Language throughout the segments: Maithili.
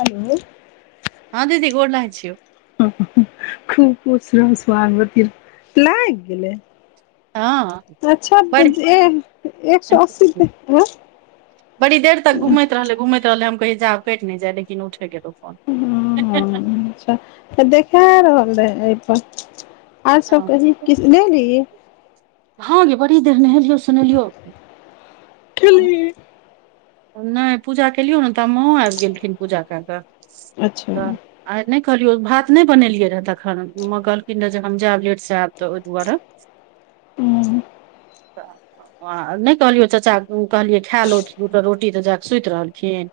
हेलो। हँ दीदी गोर लागै छी। खूब खुश रहू सुहागवती ह लागि गेलै। हँ। अच्छऽ त बड़ जे एक सौ अस्सी रूपे किलो। बड़ी देर तक घुमैत रहलय, घुमैत रहलय हम कहियै जा आब कटि नहि जाय लेकिन उठे गेलौ। फोन हँऽ अछऽ त देखा रहल रहै अहि पर। आर सभ कही किछ ले लियै। हँ गे बड़ी देर नेहेलियौ सोनेलियौ। खिल्ली। नहि पूजा केलियौ ने ता माँओ आबि गेलखिन पूजा कय के। अच्छा तऽ ह आइ नहि कहलियौ भात नहि बनेलियै रहै तखन माँ कहलखिन रहे हम जायब लेट स आयब तऽ ओहि दुआरे। हूँ। तोरा नहि कहलियौ चचाक कहलियै खाय लौथ। रोटी तऽ जाकऽ सुति रहलखिन।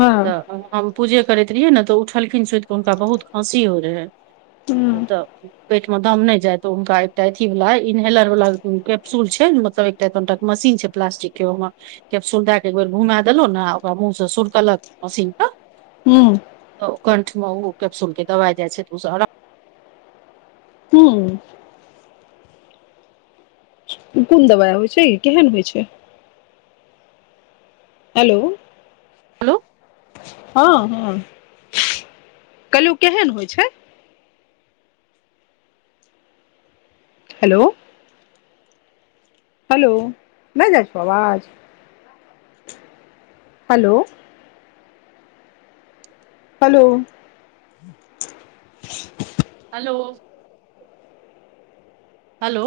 हँ। तऽ हम पूजे करैत रहियै ने तऽ ओ उठलखिन सुति कऽ हुनका बहुत खाँसी होय रहै। ह ओ तऽ पेट मे दम नय जाय तऽ ओ हुनका एकटा अथी वला इनहेलर वाला कैप्सूल छै ने मतलव एखन तक मशीन छै प्लास्टिक के ओइमे केप्सुल दैक एक बेर घुमा देलौं ने आ ओकरा मुँह से सुरकलक मशीन तऽ हूँ तऽ कंठ मे ओ कैप्सूल के दवाइ जाय छै तऽ ओहि स आरा हूँ कोन दबाइ होइ छै यै केहन होइ छै हेलो हेलो हँ हँ कलि उ केहन होइ छै हेलो हेलो नय जाय छौ आवाज hello hello hello hello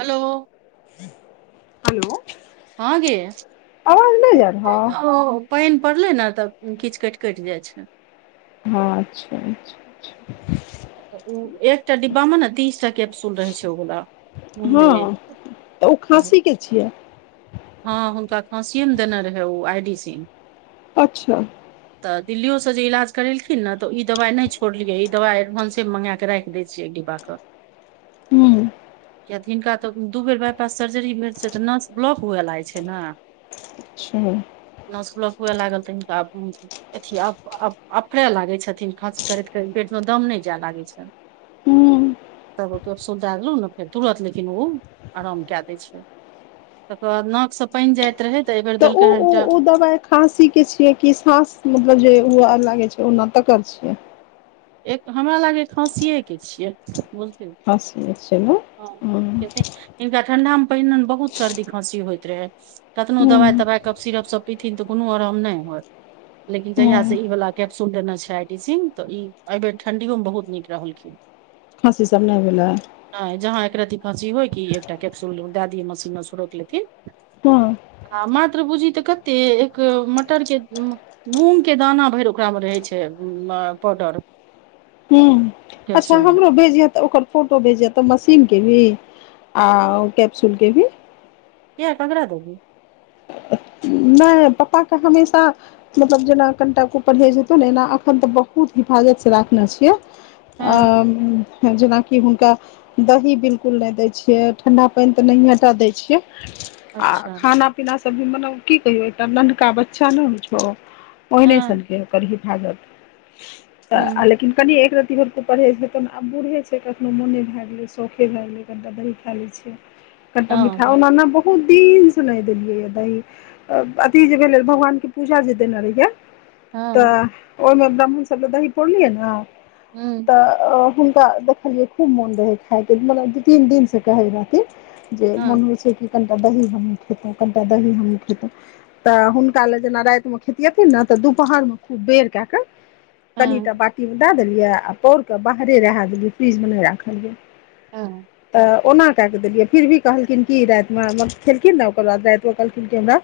hello hello हाँ गे रहौ ओ पानि पड़लै ने तऽ किछु कटि कटि जाइ छै हँ अच्छ अच्छ। उ एकटा डिब्बा मे न तीसटा कैप्सूल रहै छै उ वला उ अच्छा ले हँ [unintelligible] तऽ उ खाँसी के छियै हँ हुनका खाँसिये मे देने रहै ओ आइ डी सिंह। अच्छा तऽ दिल्लियो से जे इलाज करेलखिन न तऽ ई दवाइ नय छोड़लियै ई दवाइ एडभांसे मे मंगा के राखि दै छियै एक डिब्बा कऽ हूँ किये तऽ हिनका तऽ दू बेर बाइ पास सर्जरी भेल छै तऽ नस ब्लॉक हुए लागै छै ने अच्छ नस ब्लॉक हुए लागल तऽ हिनका आब अथी अप अप अफरै लागे छथिन खाँसी करैत करैत पेट मे दम नय जै लागै छनि। हूँ तब उ केप्सुल दै देलू ने फेर तुरत लेकिन ओ आराम कए दै छै। तकर बाद नाक से पानि जाइत रहै तऽ एहि बेर देलकै हन टा दवाई खाँसी के छियै कि साँस मतलब जे हुए लागै छै ओना तकर छियै। एक हमरा लागैये खाँसीेये के छियै। खाँसीये के छियै ना हँ हिनका ठंडा मे पहिने बहुत सर्दी खाँसी होइत रहै कतनो दवाइ हूँ तवाइ कफसिरप सब पिथिन तऽ कोनो आराम नहि होय लेकिन जहिया से हूँ ई वाला कैप्सूल देने छै आइ डी सिंह तऽ ई एहि बेेर ठंडियो मे बहुत नीक रहलखिन। खाँसी सब नय भेलै। नय जहाँ एकरती खाँसी होय कि एकटा कैप्सूल दए दियै मशीन मे सुरैक लेथिन। हँ आ मात्र बूझहि तऽ कते एक मटर के उंम्म मूँग के दाना भरि ओकरा मे रहै छै म पाउडर। ह अच्छा कैप्सूल मे हमरो भेजिय तऽ ओकर। फोटो भेजिए तऽ मशीन के भी आ ओ कैप्सूल के भी। किया ककरा दबो। नहि पप्पा क हमेशा। मतलब जेना कनिटा कु परहेज हेतौ ने एना अखन ते बहुत हिफाजत से राखने छिये। हँ आ जेना कि। कि हुनका दही बिलकुल नहि दै छियै ठण्डा पानि तऽ नहिए टा दै छियै। आ अच्छा खाना पीना सभ भी मने की कहियो एकटा नन्हका बच्चा ने होइ छौ। ओ ओहिने सन हँ के ओकर हिफाजत त हँ लेकिन कनि एक रत्ती भर के। परहेज छै तऽ आब बुढ़े छै कखनो मोने भए गेलै शौखे भए गेलै कनिटा दही खा लै छियै। कनिटा मिठा हँ ओना ने बहुत दीन से नय देयलिये या दही। अथी जे भेलै भगवान के पूजा जे देने रहियए तऽ। हँ ओहिमे ब्राह्मण सभ के दही पौरलियै ने। हू। तऽ हुनका देखलियै खूब मोन रहै खाय के मतलब दू तीन दिन सँ कहै रहथिन। जे हँ मोन होइ छै कि कनीटा दही हमहँ खैतहुँ कनिटा दही हमूँहू खेतहुँ। तऽ हुनका लए जेना रातिमे खेतियथिन ने तऽ दुपहर मे खूब बेर कए कऽ हँ कनिटा बाटी। दए देलियै आ पौर केऽ बाहरे रहा देलियै फ्रिजमे नहि राखलियै हँ त। ओना कए कऽ देलियै फिर भी कहलखिन कि रातिमे म खेलखिन ने ओकर बाद रातिमे कहलखिन कि हमरा।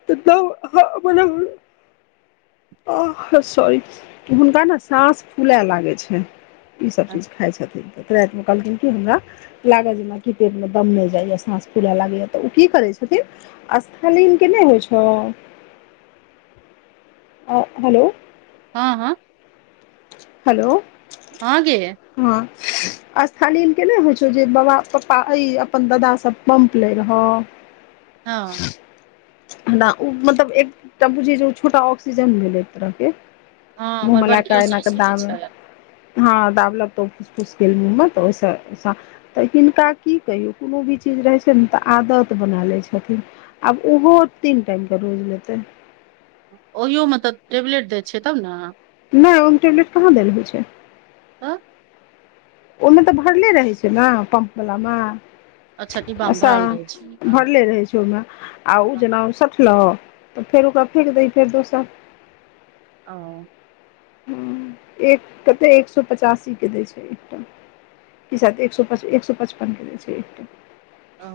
[unintelligible] आ हा सॉरी हुनका ने साँस फूलाए लागेन छै। ई सभ चीज खाइ छथिन तऽ रातिमे कहलखिन कि हमरा। लागत जेनाकि पेट मे दम नहि जाइया साँस फूले लागैया तऽ ओ की करै छथिन आ। स् केने होइ छै हेलो। हँ हँ। हेलो हा गे। हँ अस्थालीन के नहि होइ छौ जे बाबा पप्पा ए अपन दादा सभ। पम्पलर ह। हँ। न ऊ मतलब एकता बुझी छोटा ऑक्सीजन भेलै एक तरह के। हँ हमर मूँहम ल क बड़कियो एना क सासुरे दाम। छै हँ दाब लागतौ फूसफुसके म मत ओस। तऽ हिनका की कहियौ कोनो भी चीज रहैत छै ने तऽ आदत बना लैत छथिन। आब ओहो तीन टाइम क रोज लेतै। ओहियो मे तऽ टेबलेट दय छै तब ने। नहि ओ टेबलेट कहाँ देल होइ छै। आ। ओहिमे तऽ भरले रहै छै ने पम्प वलामे। अच्छा डिब्बामे असा भरल रहै छै आगाँ। भरले रहै छै। आ ओ जेना सटलह त फेर ओकरा फेक दह फेर दोसर। ओ। ह एक कते एक सए पचासी के दै छै एकटाम। क सा एक स, एक सए पचपन के दे छै एकटा। ओ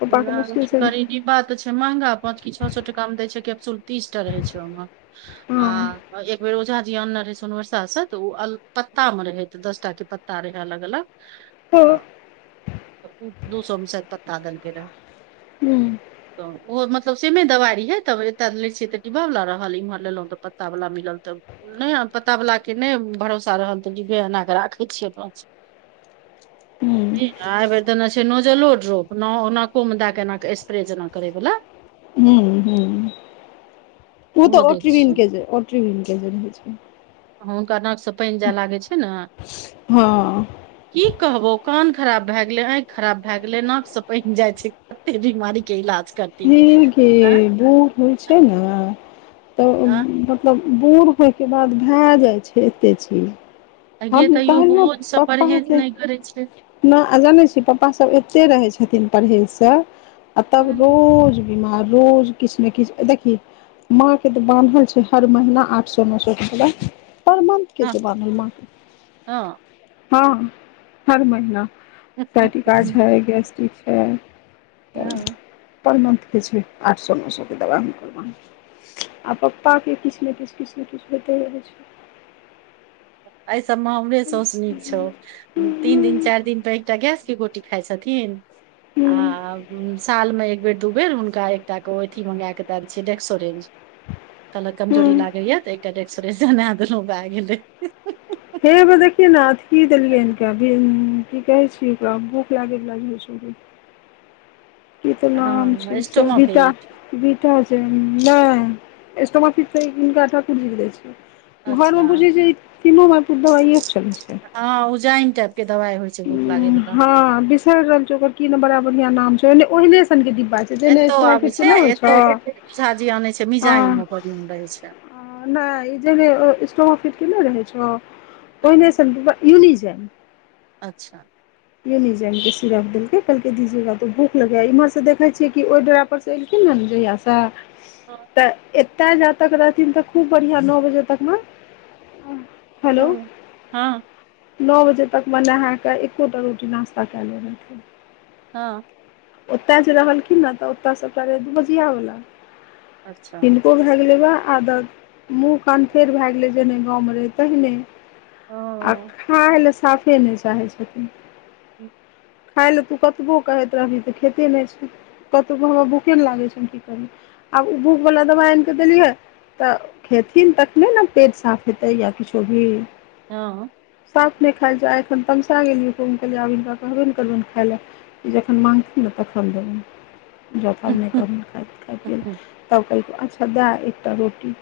पप्पाके मुश्किलसँ गरीबी बात छै महंगा प छओ सए टका मे दै छै कैप्सूल। तीसटा रहै छै ओहिमे आ हँ एक बेर ओझा जीनने रहे सोनबरसा से तऽ ओ अल पत्ता मे रहे दसटा के पत्ता रहे अलग अलग ह ह दू सो मे सैत पत्ता देलकै रहए हूँ तऽ ओहो मतलब सेमे दवाइ रहिये तब एतय लै छियै तऽ डिबाव लला रहल इम्हर लेलहुँ तऽ प पता बाला मिलल तऽ नहि पता वला के नहि भरोसा रहल तऽ डिबे एना के राखे छियै अप स [unintelligible] [inaudible] ह ई एयेभैर देने छै नोजलोड्रोप न नाक को मे दए के एना स्प्रे जेना करे वाला हूँ हूँ ओ ओहो तऽ दै ओट्रवन छियै केज ओट्रवन केजी रह छै हु हुनका नाकसँ पानि जाय लागै छै ने हँ की कहबो कान खराब भए गेलै, आँखि खराब भए गेलै, नाकसँ पाइन जाइ छै तेरि मारी के इलाज करथिन ह आँ बूढ़ होइ छै ने आँ तऽ [unintelligible] बूढ़ होइके बाद भए जाइ छै एतेक चीज आ गे हम तैयो कहने भोज से पप्पा परहेज के नहि करै छै न आ जाने छी पापा सब एते रहे छथिन परढ़ेज से, आ तब हँ रोज बीमार रोज किछु ने किछु देखि माँ के तऽ बान्हल छै हर महीना आठ सो न सौ रूपया परमंथ के हँ छै बानहल माँ के हँ हर महिना कटिका छै, गेस्टिक छै तऽ हँ परमंथ के छै आठ सौ नसौ के दबा हुनकर माँ के आ पप्पा के किछु ने किछु, किछु ने किछु होइते रहै छै एहि सब मे हमरे ह सौस नीक छौ। तीन दिन चारि दिन पर एकटा गेस गोटी खाइ छथिन आ ह साल मे एक एक बेर दू बेर हुनका एकटा को एथी मंगााक द दै छिय डेक्सोरेंज कहलक कमजोरी लागैया तऽ एकटा सोरे सुनेदलौ भए गेलै हे ब देखी न अथि की देलियै इनकाभी की कहै छी ओरा भूख लागे वाला होता छेलै ई त नाम हँ छैय स्टोमा सविता पेट बीटा जयम नै स्टोमाफिट दही हिनका ठाकुर जी के दैत्य छीयैन घरमे अच्छा बुझै छैय तीनू मैपुत दवाइ पर चलै छै त हँ उजाइम टाइप के दवाइ होइ छैय भूख लागे बला फेर रानचो कि नामंब कि बरिया ओहिहने सन के डिबा छै जेहने एतो आबे स्टोमाफिट के छैय नहि होइ एतो छौ झाजी आनै छैय मिजा ह मे बन रहै छै नाई जैसे स्टोमाफिट केने रहे छ हँ, ओहिने सन डिब्बा यूनिज़ाम अच्छा यूनिजाइम के सिरप देलके कहलकई दीजेगा तो भूख लगेा इमहर से देखे छिय कि ओय डेरा पर से त एलखिन जयाश त हँ तऽ एतय जा तक रहथिन तऽ खूब बढ़िआं नओ बजे तक मे हेलो हँ नओ बजे तक मने नहाँके एको टा रोटी नास्ता कए ले रहथिन हँ। ओतय जे रहलखिन ने तऽ ओतयसँटा रहे दू बजआवला। अच्छा किनको भए गेलै बा आदत। मुँह कान फेर भए गेलै जेने गाँवमे रहै तहने। ओ आ खाय लए साफे नहि चाहै छथिन। ह। खाय लए तू कतबो कहैत रहही तऽ खेते नहि छी कतो हमरा भुखे नहि लागैत छैय की करी। आब ओ भुख वाला दबा आनिकऽ देली है। तऽ खेथिन तखने ने पेट साफ हेतै या किछो भी। हँ। साफ नहि खायल चाहे छन तमसा गेलियूम ओहे पर। कहबे नहि करबईन खाइलै जखन माँगथिन ने तखन देबन। जथ नहि क खा तब कह अच्छा दए एकटा रोटी।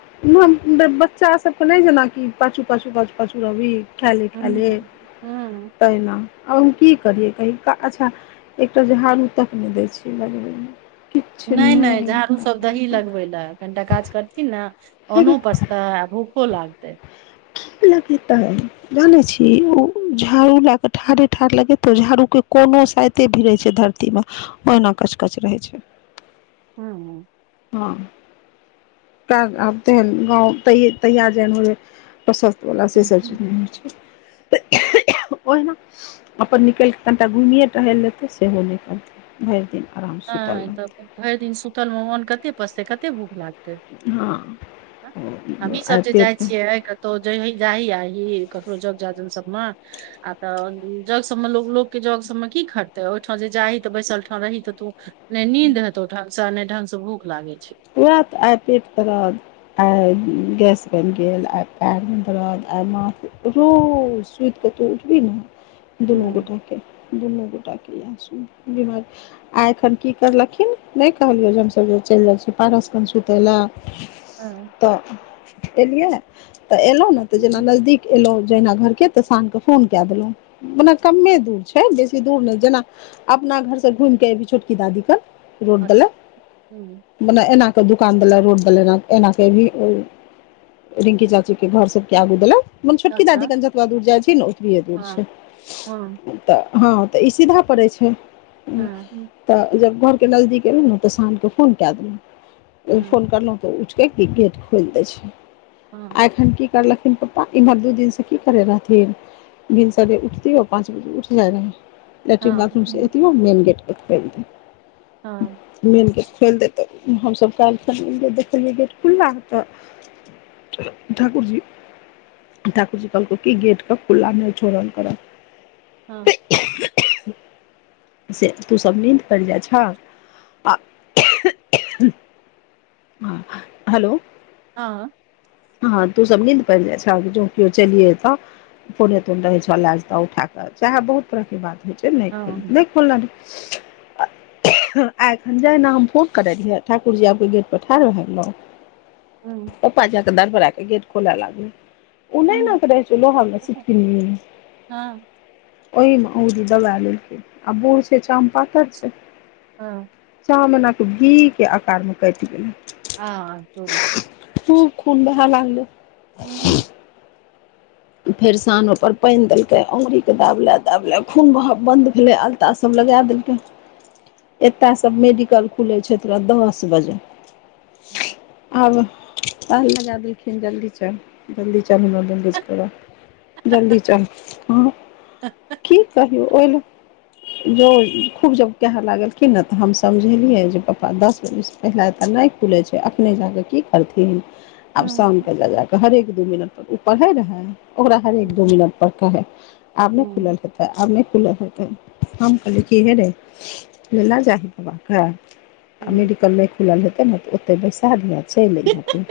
बच्चा सभके नहि जेनाकि पाछू पाछू पाछू पाछू रहबी। खैले खैले हँ ताहि ना। आ हम की करियै कही अच्छा एकटा झाड़ू तक नहि दै छियै लगबैमे। नहि नहि झाड़ू सभ। दही लगबे ले कनिटा काज करथिन ने हेगे अन्नो पचतै आ भूखो लागतै। लगता है। जाने छी ओ झाड़ू लए क ठाढ़े ठाढ़ लगेतो झाड़ू के कोनो साइ। कते भिड़ै छै धरतीमे ओहिना कचकच रहै छैय। हँ। हँ आब तेन गव तहिया जेहन हो। प्रशस्तवला से सभ चीज नहि होइ छैय। ओहिना अपन निकइल कऽ कनिटा घुमिए टहल लए लेतै सेहो नई हेतय। भरि दिन आराम। सुतल नई त रहतै भरि दिन सुतल म अन कते पसतै कते भूख लागतै। हँ हमही आइ सभ जे जाइ पेट छियै क। तो जाही आ ककरो जग जा जन सभ मे आ तऽ जग सभमे ल लोकके जग सबमे की खटते ओहिठाम जे जाही तऽ बैसल ठं रही तऽ तू। नहिीन्द हेतौ ढंग से ने ढंग से भूख लागे। ओह त आय पेट दरद। आइ गैस बनि गेल आइ पैरमे दरद आइ माथ। रोज सुईत क तू उठबी ने दुनू हम्म गोटा के दुनू गोटा के। यह् छौ बीमारी आ एखन की करलखिन नय कहलियौ जे हमसभ जे चलि जाइ छीयय। पारसके सुतै लए हँ तऽ एलियै। तऽ एलहु ने तऽ जेना नजदीक एलहु जहिना घरके। तऽ सझके फोन कए देलहुँ मना कमे दूर छै बेसी दूर नहि जेना। अपना घरसँ घुइमकऽ एभी छोटकी दादी कन। अच्छा। मने एना के दुकान दले रोड दले ए एना के एना के एभी। रिंकी चाची के घर सभ के आगू दलय। मने छोटकी दादी कन जतबे दूर जाइ छी ने ओतबीए दूर छय। तऽ हँ तऽ ई सीधा पड़ै छै। तऽ जब घरके नजदीक एलौं ने तऽ शान के फोन कए देलौ त फोन करलौ त। तऽ उठिक क गेट खोलि दै छै। हँ। तखन की करलखिन पप्पा इम्हर दू दिन से की करय रहथिन। भिनसरे उठतीयौ पाँच बजे उठ जाय रहय। लैट्रिन बाथरूमसँ एतीयौ मेन गेट क खोइल दय। हँ। मेन गेट खोइल दैतऽ हमसभ काल्हि खन एलियय देखलियै गेट खुल्ला तऽ। ठाकुर जी। ठाकुर जी कहलकौ की गेट क खुल्ला नय छोड़ल करा। हँ। से तू सभ नींद पैर जाय छहक। ह हेलो। हँ। हँ तू सभ नींन्द पैड़ जाय छहक जौं कियो चलिये एता। फोने तोन रहय छै लाय जेता उठा के चाहे बहुत तरह के बात होइ छै। ते नय खोलने रहय आय खन जैहना हम फोन। करय रिहय ठाकुर जी आइब के गेट पर ठाढ़ भय गेलौ। पप्पा जै के। धरफरै के गेट खोलै लागलौ। ऊ नै एना क रहय छौ लोहा वला छिटकिनि। ओहि मे अंगूरी दबा गेलौ आ बुूढ़ छै चाम पातर छै। हँ। चाम एना क भी के आकार में कैट गेलय। आ तोरी। खूब खून बहय लागलौ। ओ। फेर साँन ओय पर पैन देलकय औंगरी के दाबले दाबले खून बहब बंद। भेलय अलता सभ लगा देलकैय। एतय सभ मेडिकल खुलय छय तोरा दस बजे। आब ताल लगा देलखिन जल्दी चल जल्दी चल हमरो लेलाय। ते जल्दी चल हम की कहियौ ओहि ल। जौं खूब जब कहय लागलखिन ने तऽ हम समझेलियै जे पप्पा दस बजेसँ। पहिला ए तऽ नय खुलै छै अखने जाके कि करथिन। आब शानके जा जाकऽ हरेक दू मिनट पर ओ पढ़य रहय। ओकरा ह एक दो मिनट पर कहय आब नय खुलल हेतय। तऽ आब नय खुलल ह तऽ हम कहलीय की हे रे। लेला जाही बबा के। आ मेडिकल नहि खुलल हेतै ने तऽ ओतेय बैसाऽ दिहें आ चलि अहिए तू।